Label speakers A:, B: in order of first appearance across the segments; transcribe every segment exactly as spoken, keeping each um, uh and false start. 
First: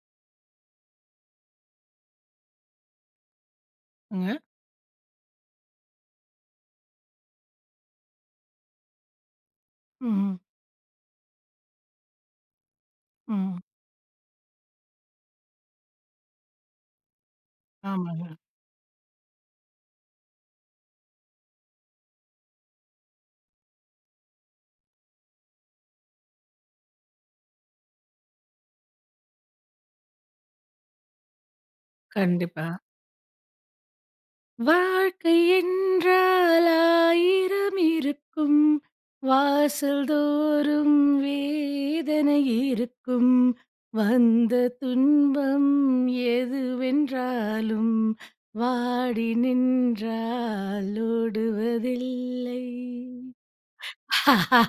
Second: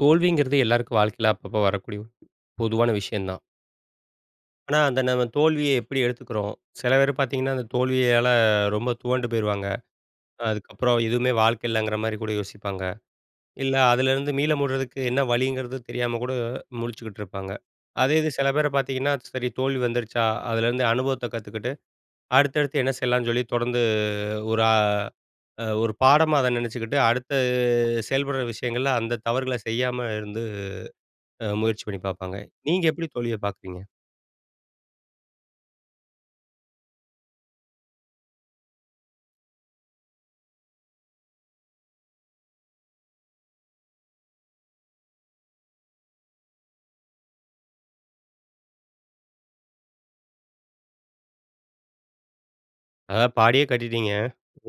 A: தோல்விங்கிறது எல்லாருக்கும் வாழ்க்கையில அப்பப்போ வரக்கூடிய ஒரு பொதுவான விஷயம்தான்.
B: ங்க.
A: ஆனா, அந்த நம்ம தோல்விய எப்படி எடுத்துக்கிறோம்? சில பேர் பார்த்தீங்கன்னா, அந்த தோல்வியால ரொம்ப துவண்டு போயிருவாங்க.
B: ம்.
A: அதுக்கப்புறம் எதுவுமே வாழ்க்கை இல்லங்கிற மாரி கூட யோசிப்பாங்க.
B: ம்.
A: இல்ல அதுலேருந்து மீள முடுறதுக்கு என்ன வழிங்கிறது தெரியாம கூட முழிச்சுக்கிட்டு இருப்பாங்க. அதே
B: ஆமாங்க.
A: இது சில பேர பார்த்தீங்கன்னா, சரி தோல்வி வந்துருச்சா, அதுலேருந்து அனுபவத்த கத்துக்கிட்டு, அடுத்தடுத்து என்ன செய்யலாம்னு சொல்லி தொடர்ந்து ஒரு அ ஒரு பாடமா அத நெனச்சுக்கிட்டு, அடுத்து செயல்படுற விஷயங்கள்ல அந்த தவறுகள செய்யாம இருந்து அ முயற்சி பண்ணி பார்ப்பாங்க.
B: கண்டிப்பா.
A: நீங்க எப்படி தோல்விய பார்க்குறீங்க?
B: வாழ்க்கை என்றால் ஆயிரம் இருக்கும். வாசல் தோறும் வேதனை இருக்கும். வந்த துன்பம் எதுவென்றாலும் வாடி நின்றால் ஓடுவதில்லை.
A: அதாவது பாடியே கட்டிட்டீங்க.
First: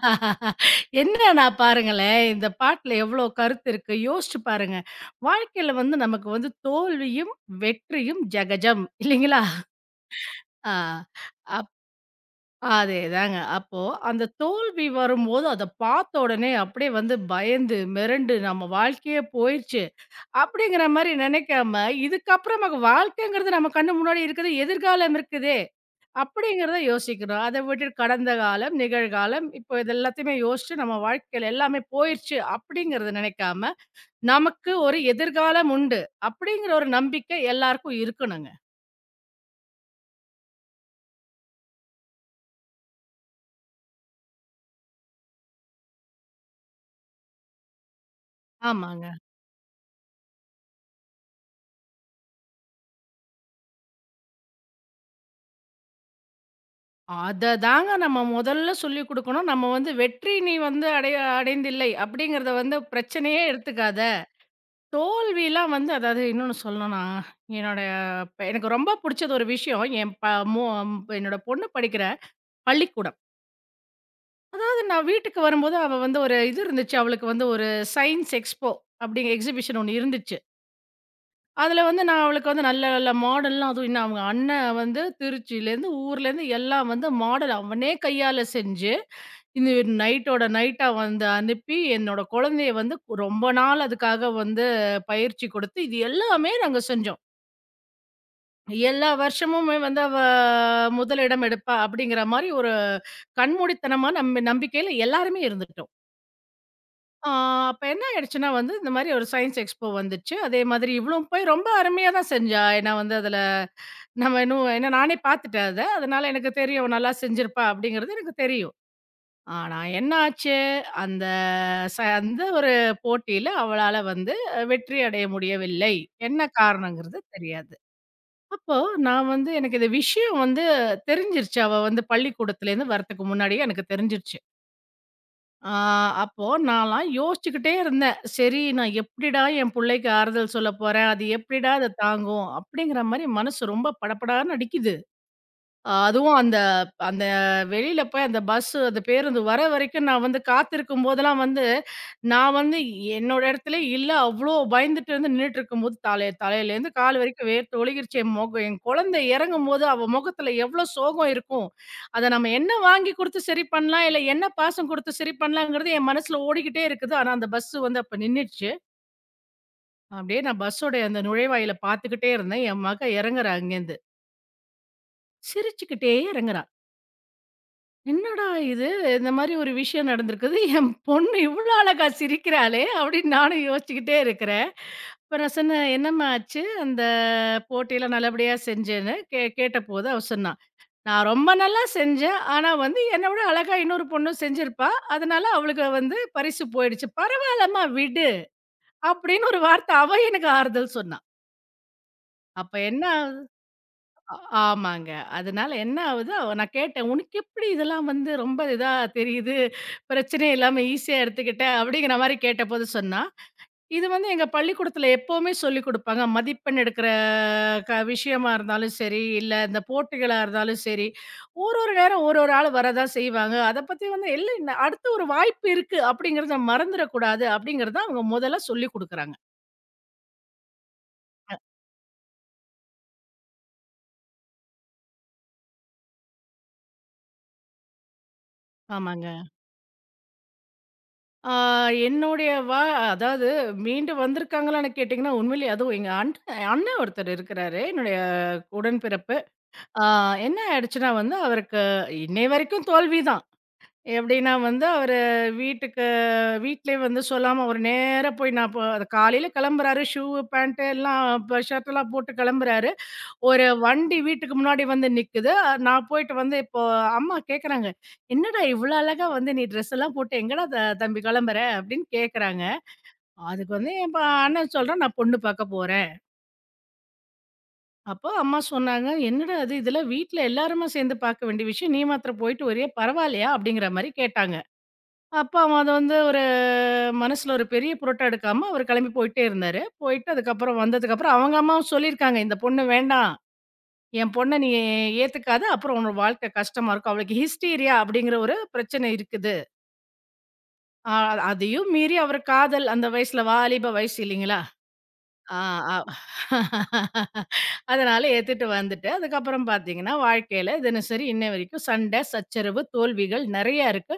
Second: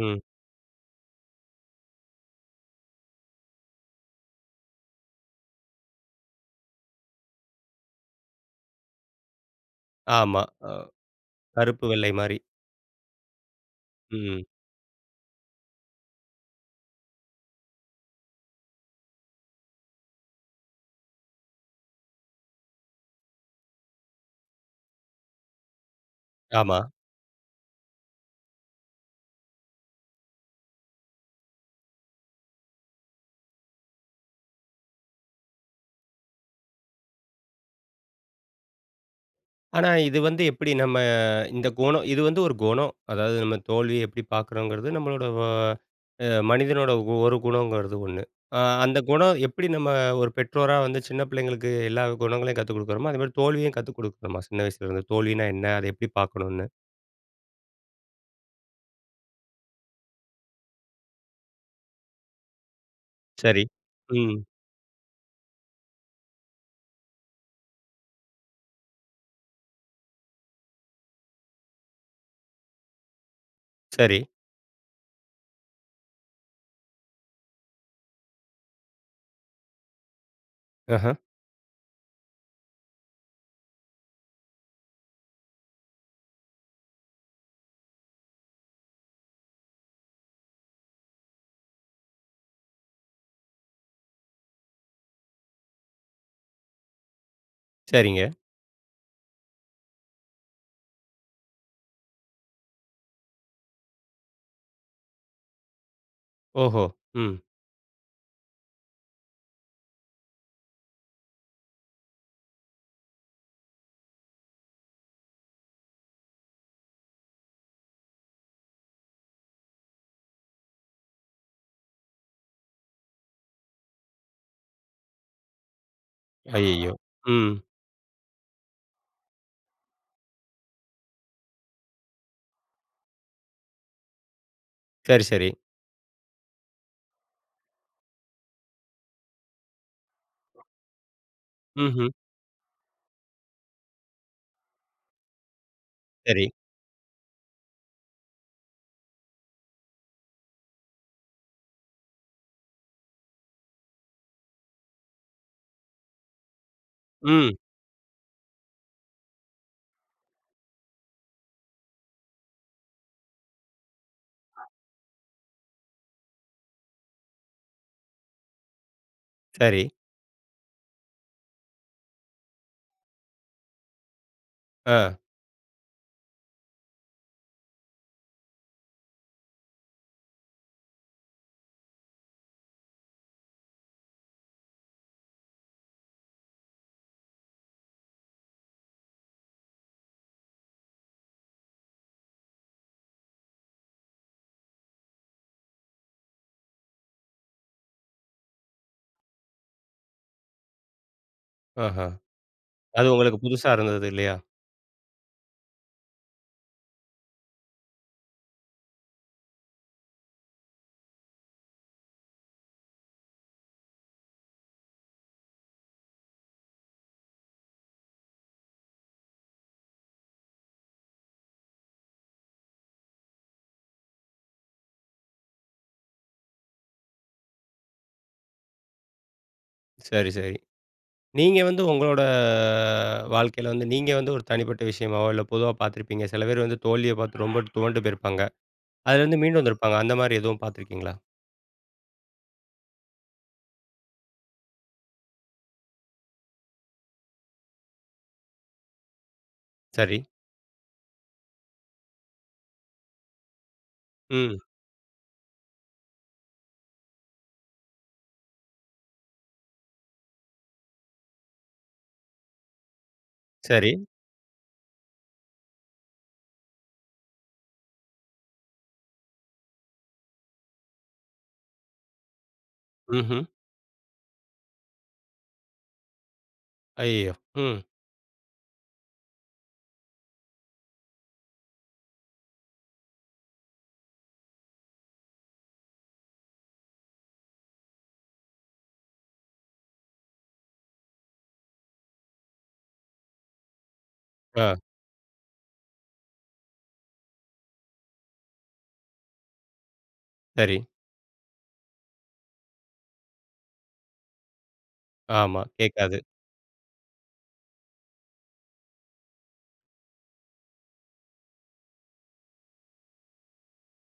A: ம்.
B: என்னன்னா பாருங்களேன், இந்த பாட்டுல எவ்ளோ கருத்து இருக்கு. யோசிச்சு பாருங்க. வாழ்க்கையில வந்து நமக்கு வந்து தோல்வியும், வெற்றியும் ஜகஜம் இல்லைங்களா?
A: ஆமா. அ
B: ஆ. அப்
A: கருப்பு, வெள்ளை மாரி.
B: அதேதாங்க. அப்போ அந்த
A: ம்.
B: தோல்வி வரும்போது அத பார்த்த உடனே அப்படியே வந்து பயந்து, மிரண்டு நம்ம வாழ்க்கையே போயிருச்சு. அப்படிங்கிற மாரி நினைக்காம, இதுக்கப்புறம் நமக்கு வாழ்க்கைங்கிறது நம்ம கண்ணு முன்னாடி இருக்குது. எதிர்காலம் இருக்குதே! அப்படிங்கிறத
A: ஆமா.
B: யோசிக்கணும். அத விட்டுட்டு கடந்த காலம், நிகழ்காலம் இப்போ இது எல்லாத்தையுமே யோசிச்சு நம்ம வாழ்க்கையில எல்லாமே போயிருச்சு அப்படிங்கிறத நினைக்காம, நமக்கு ஒரு எதிர்காலம் உண்டு. அப்படிங்கிற ஒரு நம்பிக்கை எல்லாருக்கும் இருக்கணுங்க.
A: ஆனா இது வந்து எப்படி நம்ம இந்த குணம் இது வந்து ஒரு குணம். அதாவது நம்ம தோல்விய எப்படி பார்க்குறோங்கிறது நம்மளோட வ அ மனிதனோட ஒரு குணங்கிறது ஒண்ணு. அ அந்த
B: ஆமாங்க.
A: குணம் எப்படி நம்ம ஒரு பெற்றோரா வந்து சின்ன பிள்ளைங்களுக்கு எல்லா குணங்களையும் கத்துக் குடுக்குறோமோ, அதேமாரி தோல்வியும் கத்துக் குடுக்கணுமா? சின்ன வயசுலேருந்து தோல்வினா என்ன? அத எப்படி பார்க்கணும்னு?
B: அத தாங்க நம்ம முதல்ல சொல்லிக் குடுக்கணும். நம்ம வந்து வெற்றி நீ வந்து அடைய அடைந்தில்லை அப்படிங்கிறத வந்து பிரச்சனையே
A: சரி.
B: எடுத்துக்காத.
A: ம்.
B: தோல்விலாம் வந்து அதாவது இன்னொன்னு சொல்லணும்னா, என்னோட இப்ப எனக்கு ரொம்ப புடிச்சது ஒரு விஷயம், என் ப மோ என்னோட பொண்ணு படிக்கிற பள்ளிக்கூடம்.
A: சரி.
B: அது நான் வீட்டுக்கு வரும்போது அவ வந்து ஒரு இது இருந்துச்சு, அவளுக்கு வந்து ஒரு சயின்ஸ் எக்ஸ்போ அப்படிங்கிற எக்ஸிபிஷன் ஒண்ணு இருந்துச்சு.
A: ஆஹா.
B: அதில வந்து நான் அவளுக்கு வந்து நல்ல நல்ல மாடல்லாம் அதுவும் இன்னும் அவங்க அண்ணன் வந்து திருச்சியிலேருந்து, ஊர்லேருந்து எல்லாம் வந்து மாடல் அவனே கையால செஞ்சு, இந்த நைட்டோட நைட்டா வந்து அனுப்பி, என்னோட குழந்தைய வந்து ரொம்ப நாள் அதுக்காக வந்து பயிற்சி கொடுத்து, இது எல்லாமே நாங்க செஞ்சோம்.
A: சரிங்க.
B: எல்லா வருஷமுமே வந்து அவ முதலிடம் எடுப்பா அப்படிங்கிற மாரி ஒரு கண்மூடித்தனமா நம்பி நம்பிக்கையில எல்லாருமே இருந்துட்டோம்.
A: ஓஹோ!
B: ஆ
A: ம்.
B: அப்ப என்ன ஆயிடுச்சுன்னா வந்து, இந்த மாரி ஒரு சயன்ஸ் எக்ஸ்போ வந்துச்சு. அதே மாதிரி இவளும் போய் ரொம்ப அருமையா தான் செஞ்சா. ஏன்னா வந்து அதுல நம்ம இன்னும் ஏன்னா நானே பார்த்துட்டேன் அத. அதனால எனக்கு தெரியும். "அவ நல்லா செஞ்சிருப்பா" அப்படிங்கிறது எனக்கு தெரியும். ஆனா என்ன ஆச்சு? அந்த ச அந்த ஒரு போட்டியில அவளால வந்து அஹ், வெற்றி அடைய முடியவில்லை. என்ன
A: ஐயய்யோ!
B: காரணங்கிறது
A: ம்.
B: தெரியாது. அப்போ நான் வந்து எனக்கு இந்த விஷயம் வந்து தெரிஞ்சிருச்சு. அவ வந்து பள்ளிக்கூடத்துலேருந்து வரதுக்கு முன்னாடியே எனக்கு தெரிஞ்சிருச்சு.
A: சரி, சரி.
B: ஆ அப்போ நான்லாம் யோசிச்சுக்கிட்டே இருந்தேன். சரி நான் எப்படிடா என் புள்ளைக்கு ஆறுதல் சொல்லப் போறேன்? அது எப்படிடா அத
A: ம்ஹ்ம்.
B: தாங்கும்? அப்படிங்கிற மாரி மனசு ரொம்ப படபடான்னு அடிக்குது. அஹ் அதுவும்
A: சரி.
B: அந்த அந்த வெளியில போய் அந்த பஸ், அந்த பேருந்து வர வரைக்கும் நான் வந்து காத்திருக்கும் போதெல்லாம் வந்து, நான் வந்து என்னோட இடத்துல இல்ல. அவ்ளோ பயந்துட்டு வந்து நின்னுட்டுருக்கும்போது தலை தலையிலேருந்து கால் வரைக்கும்
A: ம்.
B: வேர்த்து ஒழுகிருச்சு. என் முகம் என் குழந்தை இறங்கும்போது அவ முகத்துல எவ்ளோ சோகம் இருக்கும். அத நம்ம என்ன வாங்கி குடுத்து சரி பண்ணலாம், இல்ல என்ன பாசம் குடுத்து சரி பண்ணலாங்கிறது என் மனசுல ஓடிக்கிட்டே இருக்குது. ஆனா அந்த பஸ் வந்து அப்ப நின்னுடுச்சு.
A: சரி.
B: அப்படியே நான் பஸ்ஸோட அந்த நுழைவாயில பார்த்துக்கிட்டே இருந்தேன். என் மக இறங்குறா அங்கேருந்து.
A: ஆ.
B: சிரிச்சுக்கிட்டே இறங்குறா. என்னடா இது! இந்த மாரி ஒரு விஷயம் நடந்திருக்குது. என் பொண்ணு இவ்ளோ அழகா சிரிக்கிறாளே! அப்படின்னு நானும் யோசிச்சுக்கிட்டே இருக்கிறேன். அப்ப நான் சொன்னேன், "என்னம்மா ஆச்சு? அந்த போட்டியில நல்லபடியா செஞ்சேன்னு" கே கேட்டபோது அவ சொன்னா, "நான் ரொம்ப நல்லா செஞ்சேன். ஆனா வந்து என்ன விட அழகா இன்னொரு பொண்ணும் செஞ்சிருப்பா. அதனால அவளுக்கு வந்து பரிசு போயிடுச்சு. பரவால்லம்மா விடு" அப்படின்னு ஒரு வார்த்தை அவ எனக்கு ஆறுதல் சொன்னா.
A: ஆஹா.
B: அப்ப என்ன
A: அது உங்களுக்கு புதுசா இருந்தது இல்லையா?
B: அ ஆமாங்க. அதனால என்ன ஆவுது, அவ நான் கேட்டேன், "உனக்கு எப்படி இதெல்லாம் வந்து ரொம்ப இதா தெரியுது? பிரச்சனையே இல்லாம ஈஸியா எடுத்துக்கிட்ட." அப்படிங்கிற மாரி கேட்டபோது சொன்னா, "இது வந்து எங்க பள்ளிக்கூடத்துல எப்பவுமே சொல்லிக் குடுப்பாங்க. மதிப்பெண் எடுக்கிற க விஷயமா இருந்தாலும் சரி, இல்ல இந்த போட்டிகளா இருந்தாலும் சரி, ஒரு ஒரு நேரம் ஒரு ஒரு ஆள் வரதான் செய்வாங்க. அத பத்தி வந்து இல்ல இன்ன அடுத்து ஒரு வாய்ப்பு இருக்கு அப்படிங்கிறத மறந்துடக்கூடாது." அப்படிங்கிறத அவங்க முதல்ல சொல்லிக் குடுக்குறாங்க.
A: சரி, சரி. நீங்க வந்து உங்களோட வாழ்க்கையில வந்து நீங்க வந்து ஒரு தனிப்பட்ட விஷயமாவோ, இல்ல பொதுவா பார்த்துருப்பீங்க. சில பேர் வந்து தோல்விய பார்த்து ரொம்ப துவண்டு போயிருப்பாங்க.
B: ஆமாங்க.
A: அதுலேருந்து மீண்டு வந்திருப்பாங்க. அந்த மாரி எதுவும் பார்த்துருக்கீங்களா?
B: ஆ என்னுடைய வா அதாவது மீண்டு வந்திருக்காங்களான்னு கேட்டிங்கன்னா, உண்மையிலேயே அதுவும் எங்க அண்ணன் அண்ணன் ஒருத்தர் இருக்கிறாரு. என்னுடைய உடன்பிறப்பு. ஆ
A: சரி.
B: என்ன ஆயிடுச்சுன்னா வந்து, அவருக்கு இன்னை வரைக்கும் தோல்வி தான். எப்படின்னா
A: ம்.
B: வந்து, அவரு வீட்டுக்கு வீட்லயே வந்து சொல்லாம அவரு நேரா போய் நான் இப்ப காலையில கிளம்புறாரு. ஷூ, பேண்ட் எல்லாம் ப ஷர்ட்லாம் போட்டு கிளம்புறாரு. ஒரு
A: சரி.
B: வண்டி வீட்டுக்கு முன்னாடி வந்து நிக்குது. அ நான் போயிட்டு வந்து இப்போ அம்மா கேட்குறாங்க, "என்னடா இவ்ளோ அழகா வந்து நீ ட்ரெஸ் எல்லாம் போட்டு எங்கடா த தம்பி கிளம்புற?" அப்படின்னு கேட்குறாங்க.
A: ம்ஹ்ம்.
B: அதுக்கு வந்து என் ப அண்ணன் சொல்றான், "நான் பொண்ணு பார்க்க போறேன்."
A: ஐயய்யோ! ம்.
B: அப்போ அம்மா சொன்னாங்க, "என்னடா இது இதெல்லாம் வீட்ல எல்லாருமா சேர்ந்து பார்க்க வேண்டிய விஷயம். நீ மாத்திரம் போயிட்டு வரியா பரவாயில்லையா?" அப்படிங்கிற மாரி கேட்டாங்க. அப்ப அவன் அத வந்து ஒரு மனசுல ஒரு பெரிய பொருட்டா எடுக்காம அவரு கிளம்பி போயிட்டே இருந்தாரு. போயிட்டு அதுக்கப்புறம் வந்ததுக்கப்புறம் அவங்க அம்மாவும் சொல்லியிருக்காங்க, "இந்த பொண்ணு வேண்டாம். என் பொண்ண நீ
A: ஆ.
B: ஏத்துக்காத, அப்புறம் உன்னோட வாழ்க்கை கஷ்டமா இருக்கும். அவளுக்கு ஹிஸ்டீரியா அப்படிங்கிற ஒரு பிரச்சனை இருக்குது.
A: சரி.
B: அ அதையும் மீறி அவர் காதல் அந்த வயசுல வாலிப வயசு இல்லைங்களா? ஆ
A: ஆமா.
B: அ
A: கேட்காது.
B: அதனால ஏத்துட்டு வந்துட்டு, அதுக்கப்புறம் பார்த்தீங்கன்னா, வாழ்க்கையில தினசரி இன்னை வரைக்கும் சண்டை, சச்சரவு, தோல்விகள் நெறையா இருக்கு.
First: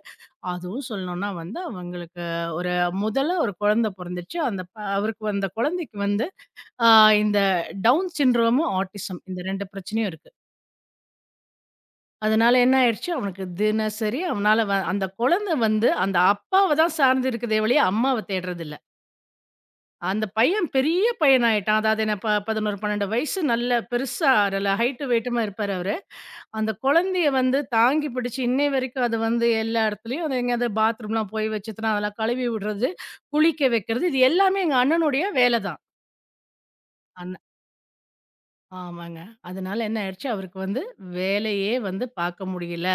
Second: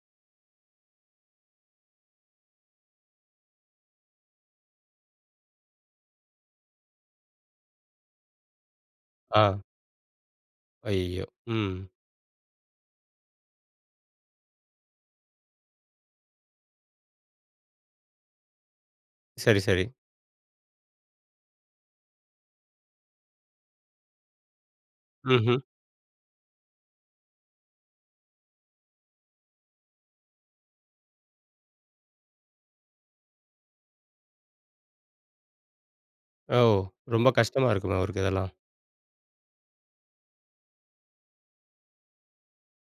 B: அதுவும் சொல்லணும்னா வந்து அவங்களுக்கு ஒரு முதல்ல ஒரு குழந்தை பொறந்துச்சு. அந்த ப- அவருக்கு அந்த குழந்தைக்கு வந்து அ இந்த டவுன் சிண்ட்ரோமும், ஆட்டிசம் இந்த
A: ஆ.
B: இரண்டு பிரச்சனையும் இருக்கு.
A: ஐயய்யோ! ம்.
B: அதனால என்ன ஆயிடுச்சு, அவனுக்கு தினசரி அவனால வ அந்த குழந்தை வந்து அந்த அப்பாவ தான் சார்ந்து இருக்குதே ஒழிய, அம்மாவ தேடுறதில்ல.
A: சரி, சரி.
B: அந்த பையன் பெரிய பையனாயிட்டான். அதாவது என்ன ப பதினொன்று, பன்னிரண்டு வயசு நல்ல பெருசா நல்ல ஹைட்டு வெயிட்டுமா
A: ம்ஹ்ம்.
B: இருப்பாரு அவரு. அந்த குழந்தைய வந்து தாங்கி பிடிச்சு இன்னை வரைக்கும் அது வந்து எல்லா இடத்துலயும், அது எங்கேயாவது பாத்ரூம்லாம் போய் வச்சுதுன்னா, அதெல்லாம் கழுவி விடுறது, குளிக்க வைக்கிறது, இது எல்லாமே எங்க அண்ணனுடைய வேலை
A: ஓ! ரொம்ப
B: தான்.
A: கஷ்டமா இருக்குமே அவருக்கு இதெல்லாம்.
B: ஆமாங்க. அதனால என்ன ஆயிடுச்சு, அவருக்கு வந்து வேலையே வந்து பார்க்க முடியல.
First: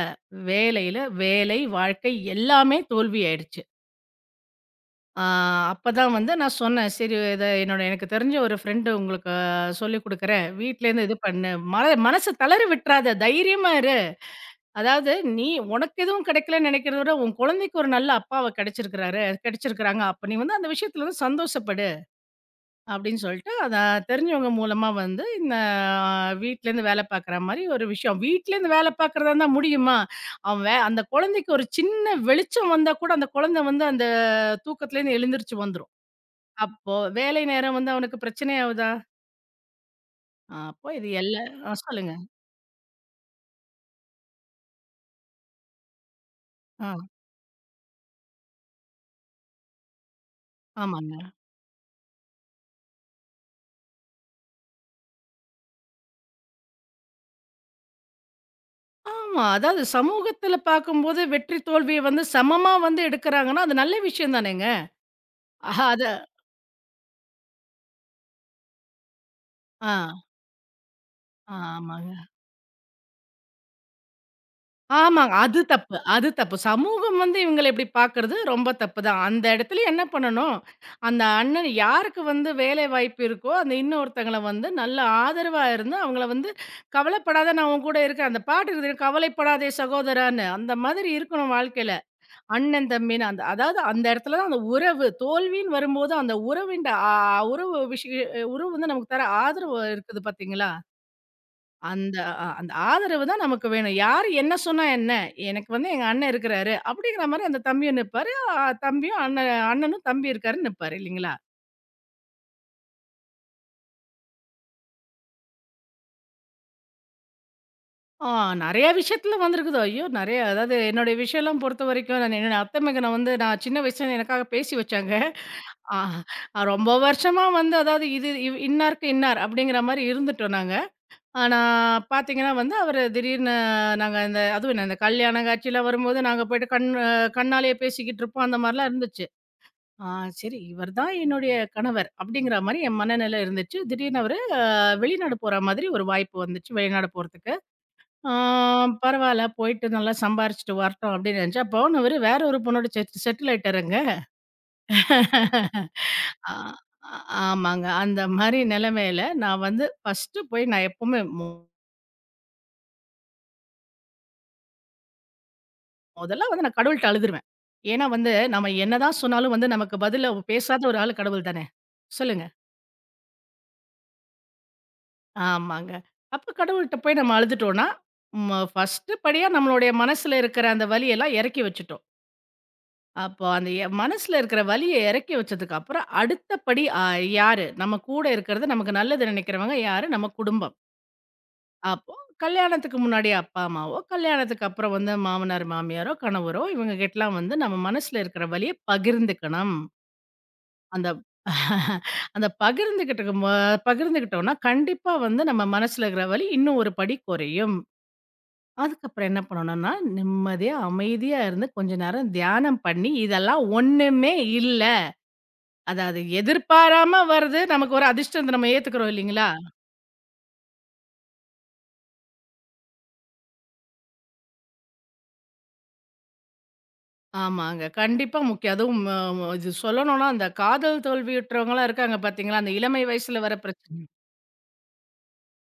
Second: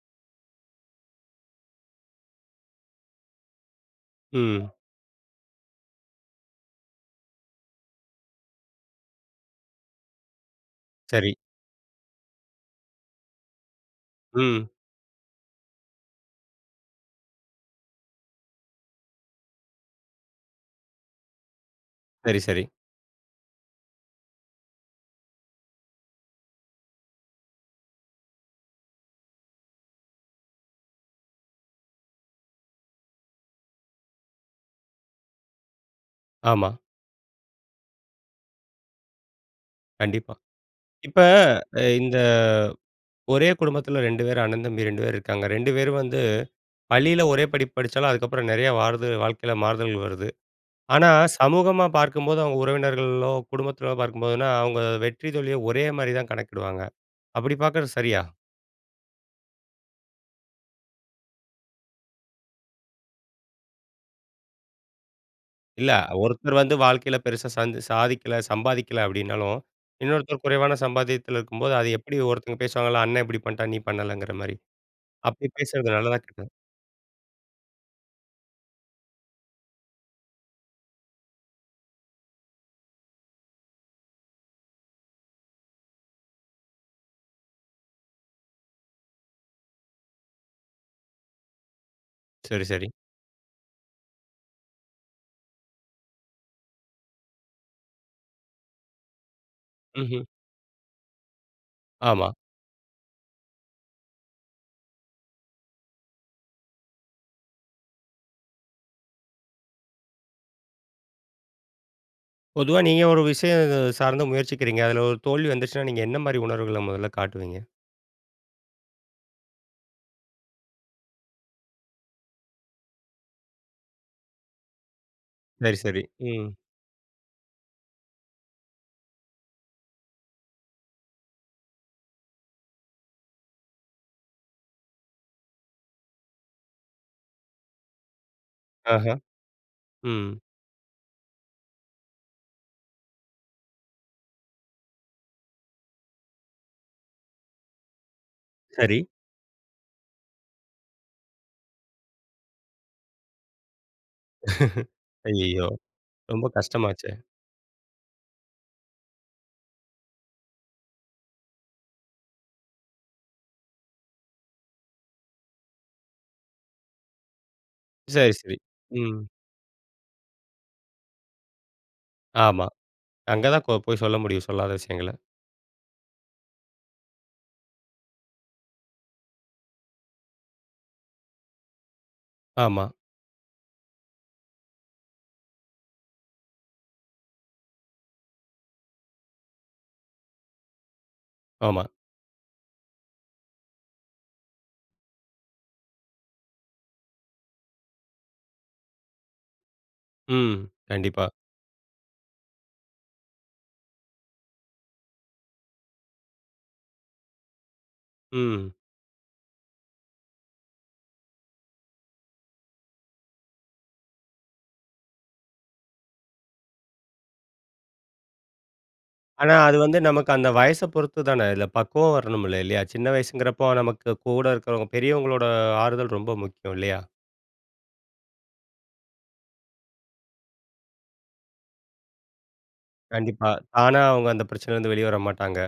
B: வேலையில வேலை, வாழ்க்கை எல்லாமே தோல்வி ஆயிடுச்சு.
A: ம்.
B: ஆ அப்பதான் வந்து நான் சொன்னேன், "சரி இத என்னோட எனக்கு தெரிஞ்ச ஒரு ஃப்ரெண்டு உங்களுக்கு சொல்லிக் குடுக்குறேன். வீட்லேருந்து இது
A: சரி.
B: பண்ணு. மன மனச தளர விட்டுறாத. தைரியமா இரு.
A: ம்.
B: அதாவது நீ உனக்கு எதுவும் கிடைக்கலன்னு நெனைக்கிறத விட, உன் குழந்தைக்கு ஒரு நல்ல அப்பாவ கிடைச்சிருக்கிறாரு கிடைச்சிருக்கிறாங்க. அப்ப நீ வந்து அந்த விஷயத்துல வந்து சந்தோஷப்படு."
A: சரி, சரி.
B: அப்படின்னு சொல்லிட்டு அத தெரிஞ்சவங்க மூலமா வந்து இந்த வீட்லேருந்து வேலை பார்க்குற மாரி ஒரு விஷயம். வீட்லேருந்து வேலை பார்க்குறதா இருந்தா முடியுமா? அவன் வே அந்த குழந்தைக்கு ஒரு சின்ன வெளிச்சம் வந்தா கூட அந்த குழந்தை வந்து அந்த தூக்கத்துலேருந்து எழுந்திரிச்சு வந்துரும்.
A: ஆமா.
B: அப்போ வேலை நேரம் வந்து அவனுக்கு பிரச்சனையாவுதா?
A: கண்டிப்பா.
B: அப்போ இது
A: இப்ப
B: எல்லா ஆ
A: அ
B: சொல்லுங்க.
A: இந்த ஒரே குடும்பத்துல இரண்டு பேர் அண்ணன், தம்பி இரண்டு பேர் இருக்காங்க. இரண்டு பேரும் வந்து
B: ஆ
A: பள்ளியில ஒரே படிப்பு படிச்சாலும், அதுக்கப்புறம் நெறைய மாறுது வாழ்க்கையில மாறுதல்கள் வருது. ஆனா
B: ஆமாங்க.
A: சமூகமா பார்க்கும்போது, அவங்க உறவினர்களோ, குடும்பத்திலோ பார்க்கும்போதுன்னா, அவங்க வெற்றி தோல்விய ஒரே மாரி தான் கணக்கிடுவாங்க. அப்படி பார்க்கறது சரியா?
B: ஆமா. அதாவது சமூகத்தில பார்க்கும்போது வெற்றி தோல்விய வந்து சமமா வந்து எடுக்குறாங்கன்னா, அது நல்ல விஷயம் தானேங்க. ஆஹா
A: இல்ல
B: அது
A: ஒருத்தர் வந்து வாழ்க்கையில பெருசா சந் சாதிக்கல, சம்பாதிக்கல அப்படின்னாலும்,
B: ஆ
A: இன்னொருத்தர் குறைவான சம்பாத்தியத்துல இருக்கும்போது, அது
B: ஆமாங்க.
A: எப்படி ஒருத்தங்க பேசுவாங்கல்ல, "அண்ணன் இப்படி பண்ணிட்டான், நீ பண்ணலங்கிற" மாரி.
B: ஆமாங்க.
A: அப்படி
B: அது
A: பேசுறது
B: தப்பு,
A: நல்லதா,
B: அது
A: கெட்டதா?
B: தப்பு. சமூகம் வந்து இவங்கள இப்டி பார்க்குறது ரொம்ப தப்பு தான். அந்த இடத்துல என்ன பண்ணணும், அந்த அண்ணன் யாருக்கு வந்து வேலை வாய்ப்பு இருக்கோ, அந்த இன்னொருத்தங்கள வந்து நல்ல ஆதரவா இருந்து, அவங்கள வந்து "கவலைப்படாத நான் உன் கூட இருக்கேன்." அந்த பாட்டு இருக்குது, "கவலைப்படாதே சகோதரான்னு." அந்த மாதிரி இருக்கணும் வாழ்க்கையில.
A: சரி, சரி.
B: அண்ணன் தம்பின்னு அந்த அதாவது அந்த இடத்துல தான் அந்த உறவு, தோல்வின்னு வரும்போது, அந்த உறவின்ட ஆ உறவு விஷய உறவு வந்து நமக்கு தர ஆதரவு
A: ம்ஹ்ம்.
B: இருக்குது பார்த்தீங்களா? அந்த
A: ஆமா.
B: அ அந்த ஆதரவு தான் நமக்கு வேணும். யாரு என்ன சொன்னா என்ன? எனக்கு வந்து எங்க அண்ணன் இருக்கிறாரு, அப்படிங்கிற மாரி அந்த தம்பியும் நிப்பாரு. அ தம்பியும் அண்ணன் அண்ணனும் தம்பி இருக்காருன்னு நிப்பாரு இல்லைங்களா?
A: பொதுவா நீங்க ஒரு விஷயம் சார்ந்து முயற்சிக்கிறீங்க. அதுல ஒரு தோல்வி வந்துச்சுன்னா, நீங்க என்ன மாரி உணர்வுகள முதல்ல காட்டுவீங்க?
B: ஆ நெறைய விஷயத்துல வந்திருக்குது. ஐயோ! நெறைய அதாவது என்னுடைய விஷயம்லாம் பொறுத்தவரைக்கும் நான் என்னோட அத்தை மகன வந்து நான் சின்ன வயசுல எனக்காக பேசி வச்சாங்க.
A: சரி,
B: ஆ
A: சரி. ம்.
B: ஆ, ரொம்ப வருஷமா வந்து அதாவது இது இவ் இன்னாருக்கு இன்னார் அப்படிங்கிற மாரி இருந்துட்டோம் நாங்க. ஆனா பார்த்தீங்கன்னா வந்து அவரு திடீர்னு நாங்க இந்த அதுவும் என்ன இந்த கல்யாண காட்சிலாம் வரும்போது நாங்க போயிட்டு கண் அஹ், கண்ணாலேயே பேசிக்கிட்டு இருப்போம். அந்த மாரிலாம்
A: ஆஹா.
B: இருந்துச்சு. ஆ
A: ம்.
B: சரி. இவர் தான் என்னுடைய கணவர் அப்படிங்கிற மாரி என் மனநிலை இருந்துச்சு. திடீர்னு அவரு அ வெளிநாடு போற மாதிரி ஒரு வாய்ப்பு வந்துச்சு, வெளிநாடு போறதுக்கு. ஆ
A: சரி.
B: பரவால்ல போயிட்டு நல்லா சம்பாரிச்சுட்டு வரட்டும் அப்படின்னு நெனச்சேன். அப்போ அவரு வேற ஒரு பொண்ணோட செட் செட்டில் ஆயிட்டாருங்க.
A: ஐயய்யோ! ரொம்ப
B: ஆ
A: கஷ்டமாச்சே!
B: ஆ- ஆமாங்க. அந்த மாரி நிலைமையில நான் வந்து ஃபர்ஸ்ட்டு போய் நான் எப்பவுமே மு- முதல்ல வந்து நான் கடவுள்ட்ட அழுதுருவேன். ஏன்னா வந்து
A: சரி, சரி.
B: நம்ம என்னதான்
A: ம்.
B: சொன்னாலும் வந்து நமக்கு பதில பேசாத ஒரு ஆள் கடவுள் தானே. சொல்லுங்க.
A: ஆமா. அங்க தான் கொ போய் சொல்ல முடியும். சொல்லாத விஷயங்கள.
B: ஆமாங்க. அப்ப கடவுள்ட்ட போய் நம்ம அழுதுட்டோம்ன்னா, ம ஃபர்ஸ்ட்டு படியா நம்மளுடைய மனசுல இருக்கிற அந்த வலியெல்லாம் இறக்கி வச்சுட்டோம்.
A: ஆமா,
B: அப்போ அந்த எ மனசுல இருக்கிற வலிய இறக்கி வச்சதுக்கப்புறம், அடுத்த படி அ யாரு? நம்ம கூட இருக்கிறது, நமக்கு நல்லது நினைக்கிறவங்க யாரு? நம்ம குடும்பம்.
A: ஆமா.
B: அப்போ கல்யாணத்துக்கு முன்னாடி அப்பா, அம்மாவோ, கல்யாணத்துக்கு அப்புறம் வந்து மாமனார், மாமியாரோ, கணவரோ இவங்ககிட்டலாம் வந்து நம்ம மனசுல இருக்கிற வலிய பகிர்ந்துக்கணும்.
A: ம்.
B: அந்த
A: கண்டிப்பா.
B: அந்த பகிர்ந்துக்கிட்டுக்கு ம பகிர்ந்துக்கிட்டோம்ன்னா, கண்டிப்பா வந்து நம்ம மனசுல இருக்கிற வலி இன்னும் ஒரு படி குறையும்.
A: ம்.
B: அதுக்கப்புறம் என்ன பண்ணணும்னா, நிம்மதியா, அமைதியா இருந்து கொஞ்ச நேரம் தியானம் பண்ணி, இதெல்லாம் ஒண்ணுமே இல்ல. அதாவது எதிர்பாராம வருது. நமக்கு ஒரு அதிர்ஷ்டத்த நம்ம ஏத்துக்கிறோம் இல்லைங்களா?
A: ஆனா, அது வந்து நமக்கு அந்த வயச பொறுத்து தானே! இதுல பக்குவம் வரணும்ல இல்லையா? சின்ன வயசுங்கிறப்போ நமக்கு கூட இருக்கிறவங்க பெரியவங்களோட ஆறுதல் ரொம்ப முக்கியம் இல்லையா?
B: ஆமாங்க. கண்டிப்பா முக்கியம். அதுவும் அ ம இது சொல்லணும்னா, அந்த காதல் தோல்வியுற்றவங்கலாம் இருக்காங்க பார்த்தீங்களா? அந்த இளமை வயசுல
A: கண்டிப்பா.
B: வர
A: தானா
B: பிரச்சனை.
A: அவங்க அந்த பிரச்சனையிலருந்து வெளிய வர மாட்டாங்க.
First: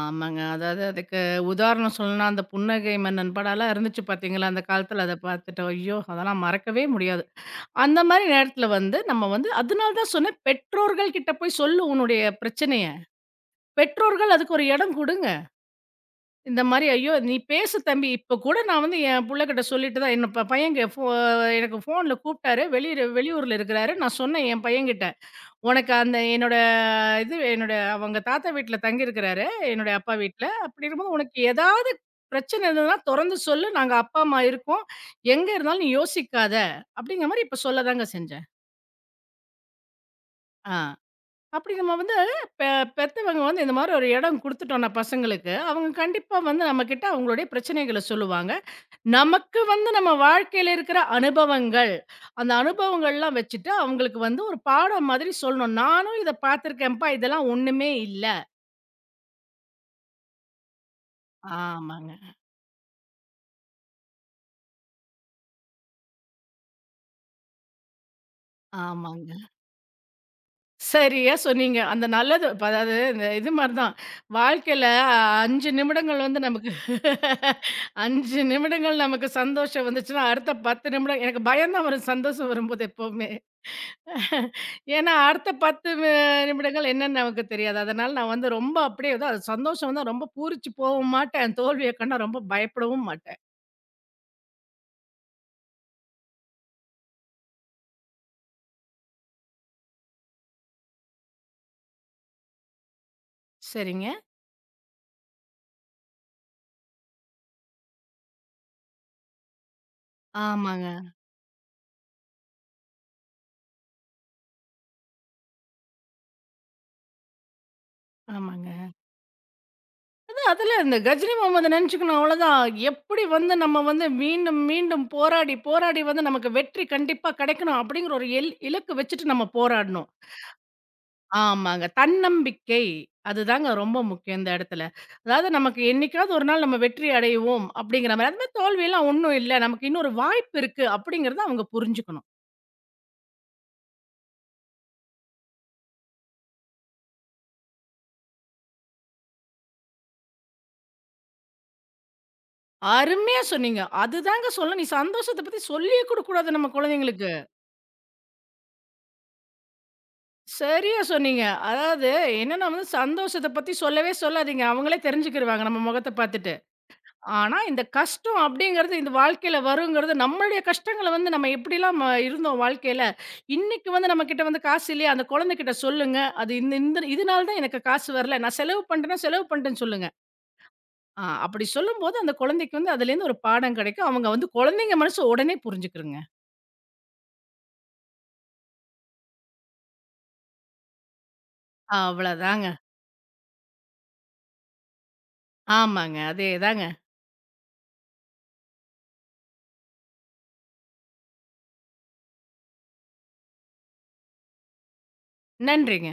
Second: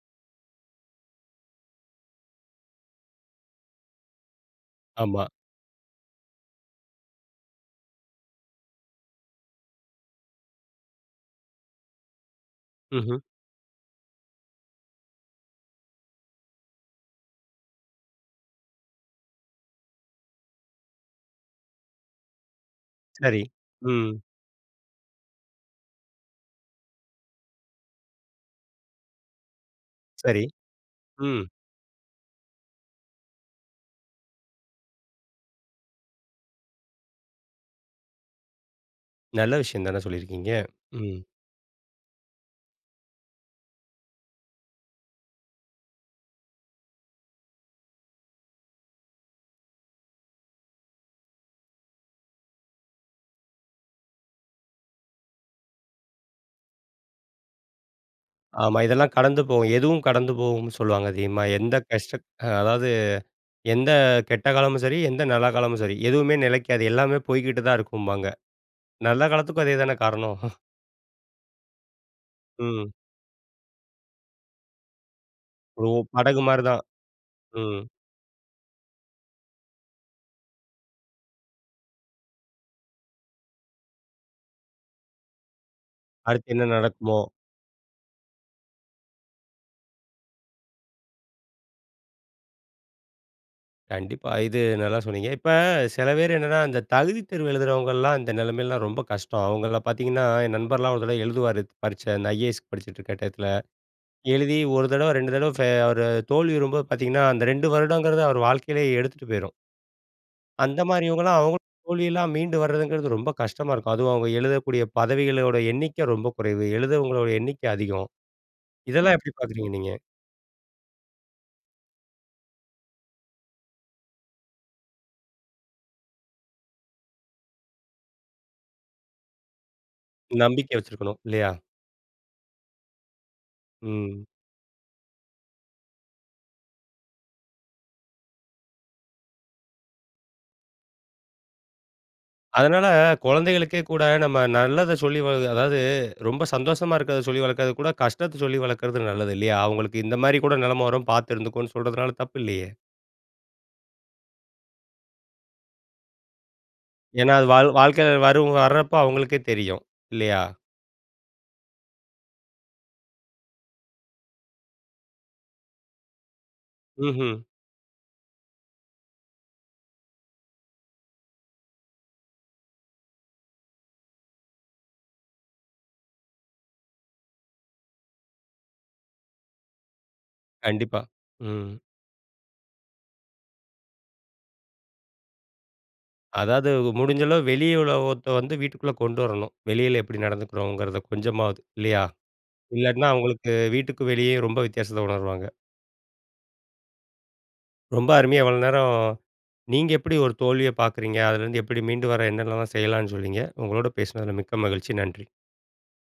B: ஆமாங்க. அதாவது அதுக்கு உதாரணம் சொல்லணும்னா, அந்த "புன்னகை மன்னன்" படம்லாம் இருந்துச்சு பார்த்தீங்களா? அந்த காலத்துல அத
A: ஆமா.
B: பார்த்துட்டு, ஐயோ! அதெல்லாம் மறக்கவே முடியாது. அந்த மாரி நேரத்துல வந்து நம்ம வந்து அதனால தான் சொன்னேன், பெற்றோர்கள் கிட்ட போய் சொல்லு உன்னுடைய பிரச்சனைய.
A: ம்ஹ்ம்.
B: பெற்றோர்கள் அதுக்கு ஒரு இடம் குடுங்க. இந்த மாரி ஐயோ! நீ பேசு தம்பி. இப்ப கூட நான் வந்து என் புள்ளகிட்ட சொல்லிட்டு தான், என்னோட பையன்ங்க ஃபோ எனக்கு ஃபோன்ல கூப்பிட்டாரு. வெளியூர்
A: சரி.
B: வெளியூர்ல இருக்கிறாரு.
A: ம்.
B: நான் சொன்னேன் என் பையன்கிட்ட, "உனக்கு அந்த என்னோட இது என்னோட அவங்க தாத்தா வீட்ல தங்கியிருக்கிறாரு, என்னுடைய அப்பா
A: சரி.
B: வீட்ல. அப்படி இருக்கும்போது உனக்கு
A: ம்.
B: ஏதாவது பிரச்சனை இருந்ததுன்னா தொறந்து சொல்லு. நாங்க அப்பா, அம்மா இருக்கோம். எங்க இருந்தாலும் நீ யோசிக்காத." அப்படிங்கிற மாரி இப்ப சொல்லதாங்க செஞ்சேன்.
A: நல்ல விஷயம் தானே சொல்லியிருக்கீங்க.
B: ஆ.
A: ம்.
B: அப்படி நம்ம வந்து பெ பெத்தவங்க வந்து இந்த மாரி ஒரு இடம் குடுத்துட்டோம்னா பசங்களுக்கு, அவங்க கண்டிப்பா வந்து நம்மகிட்ட அவங்களுடைய பிரச்சனைகள சொல்லுவாங்க. நமக்கு வந்து நம்ம வாழ்க்கையில இருக்கிற அனுபவங்கள், அந்த அனுபவங்கள்லாம் வச்சுட்டு அவங்களுக்கு வந்து ஒரு பாடம் மாதிரி சொல்லணும். "நானும் இத பார்த்துருக்கேன்ப்பா, இதெல்லாம் ஒண்ணுமே இல்ல."
A: ஆமா. இதெல்லாம் கடந்து போகும். எதுவும் கடந்து போகும்னு சொல்லுவாங்க தெரியுமா? எந்த
B: ஆமாங்க,
A: கஷ்ட அ அதாவது எந்த கெட்ட காலமும் சரி, எந்த நல்ல காலமும் சரி. எதுவுமே நிலைக்காது. எல்லாமே போய்க்கிட்டு தான் இருக்கும்பாங்க. நல்ல
B: ஆமாங்க.
A: காலத்துக்கும் அதே தானே காரணம்.
B: சரியா சொன்னீங்க. அந்த நல்லது இப்ப
A: ம்.
B: அதாவது இந்த இது மாரி தான். வாழ்க்கையில ஐந்து
A: ஒரு
B: நிமிடங்கள் வந்து
A: படகு மாரி
B: நமக்கு
A: தான். ம்.
B: ஐந்து நிமிடங்கள் நமக்கு சந்தோஷம் வந்துச்சுன்னா, அடுத்த பத்து நிமிடம் எனக்கு பயம் தான் வரும் சந்தோஷம் வரும்போது எப்பவுமே. ஏன்னா, அடுத்த பத்து வி
A: அடுத்து என்ன
B: நிமிடங்கள்
A: நடக்குமோ?
B: என்னன்னு நமக்கு தெரியாது. அதனால நான் வந்து ரொம்ப அப்படியே ஏதோ அது சந்தோஷம் வந்தா ரொம்ப பூரிச்சு போவும் மாட்டேன். தோல்விய கண்டா ரொம்ப பயப்படவும் மாட்டேன்.
A: கண்டிப்பா. இது நல்லா சொன்னீங்க. இப்ப சில பேர் என்னன்னா, இந்த தகுதி தேர்வு எழுதுறவங்கலாம் இந்த நிலைமைலாம் ரொம்ப கஷ்டம். அவங்கள பார்த்தீங்கன்னா, என் நண்பர்லாம் ஒரு தடவை எழுதுவாரு பரீட்சை. இந்த ஐஏஎஸ்க்கு படிச்சுட்டு இருக்க டயத்துல.
B: சரிங்க.
A: எழுதி ஒரு தடவ இரண்டு தடவ ஃபெ அவரு தோல்வியுறும்போது பார்த்தீங்கன்னா, அந்த இரண்டு வருடங்கிறது அவர் வாழ்க்கையிலே எடுத்துட்டு போயிரும். அந்த
B: ஆமாங்க,
A: மாரியவங்கலாம் அவங்களும் தோல்வியெல்லாம் மீண்டு வர்றதுங்கிறது ரொம்ப கஷ்டமா இருக்கும். அதுவும் அவங்க எழுதக்கூடிய பதவிகளோட எண்ணிக்கை ரொம்ப குறைவு. எழுதவங்களோட எண்ணிக்கை அதிகம்.
B: ஆமாங்க.
A: இதெல்லாம் எப்படி பார்க்குறீங்க நீங்க?
B: அதுல இந்த கஜினி முகமது நினைச்சுக்கணும் அவ்வளோதான். எப்படி வந்து நம்ம வந்து மீண்டும், மீண்டும் போராடி, போராடி வந்து நமக்கு வெற்றி கண்டிப்பா கிடைக்கணும் அப்படிங்கிற ஒரு எல் இலக்கு வச்சுட்டு நம்ம போராடணும்.
A: நம்பிக்கை வச்சிருக்கணும் இல்லையா?
B: ஆமாங்க. தன்னம்பிக்கை. அதுதாங்க ரொம்ப
A: ம்.
B: முக்கியம் இந்த இடத்துல. அதாவது நமக்கு என்னைக்காவது ஒரு நாள் நம்ம வெற்றி அடைவோம் அப்படிங்கிற மாரி. அது மாரி தோல்வியெல்லாம் ஒண்ணும் இல்ல. நமக்கு இன்னொரு வாய்ப்பு இருக்கு அப்படிங்கிறத அவங்க புரிஞ்சுக்கணும்.
A: அதனால குழந்தைகளுக்கே கூட நம்ம நல்லத சொல்லி வ அதாவது ரொம்ப சந்தோஷமா இருக்கிறத சொல்லி வளர்க்கறது கூட, கஷ்டத்த சொல்லி வளர்க்கறது நல்லது இல்லையா? அவங்களுக்கு இந்த மாரி கூட நிலைமை வரும் பார்த்து இருந்துக்கோன்னு சொல்றதுனால தப்பு இல்லையே!
B: அருமையா சொன்னீங்க. அதுதாங்க சொல்ல நீ சந்தோஷத்த பத்தி சொல்லியே குடுக்கக்கூடாது நம்ம குழந்தைங்களுக்கு.
A: ஏன்னா, அது வாழ் வாழ்க்கையில வரும் வர்றப்போ அவங்களுக்கே தெரியும். இல்லையா?
B: சரியா சொன்னீங்க. அதாவது என்னன்னா வந்து சந்தோஷத்த பத்தி சொல்லவே சொல்லாதீங்க. அவங்களே தெரிஞ்சுக்கிருவாங்க நம்ம முகத்த பார்த்துட்டு.
A: ம்ஹ்ம்.
B: ஆனா இந்த கஷ்டம் அப்படிங்கிறது இந்த வாழ்க்கையில வருங்கிறது நம்மளுடைய கஷ்டங்கள வந்து நம்ம எப்படிலாம் ம இருந்தோம் வாழ்க்கையில. இன்னைக்கு வந்து நம்மகிட்ட வந்து காசு இல்லையா, அந்த குழந்தைகிட்ட சொல்லுங்க. அது இந்த இந்த இதனால தான் எனக்கு காசு வரல. நான் செலவு பண்ட்டேன்னா செலவு பண்ட்டேன்னு சொல்லுங்க.
A: கண்டிப்பா.
B: ஆ அப்படி
A: ம்.
B: சொல்லும்போது அந்த குழந்தைக்கு வந்து அதுலேருந்து ஒரு பாடம் கிடைக்கும். அவங்க வந்து குழந்தைங்க மனசு உடனே புரிஞ்சுக்குருங்க.
A: அதாவது முடிஞ்ச அளவு வெளி உலகத்த வந்து வீட்டுக்குள்ள கொண்டு வரணும். வெளியில எப்படி நடந்துக்கிறோங்கிறத கொஞ்சமாவது. இல்லையா?
B: அவ்வளதாங்க.
A: இல்லாட்டினா அவங்களுக்கு வீட்டுக்கு வெளியே ரொம்ப வித்தியாசத்த உணருவாங்க.
B: ஆமாங்க. அதேதாங்க.
A: ரொம்ப அருமையா இவ்வளோ நேரம் நீங்க எப்படி ஒரு தோல்விய பார்க்குறீங்க? அதுலேருந்து எப்படி மீண்டு வர என்னென்னலாம் செய்யலான்னு சொன்னீங்க. உங்களோட பேசினதில மிக்க மகிழ்ச்சி. நன்றி.
B: நன்றிங்க.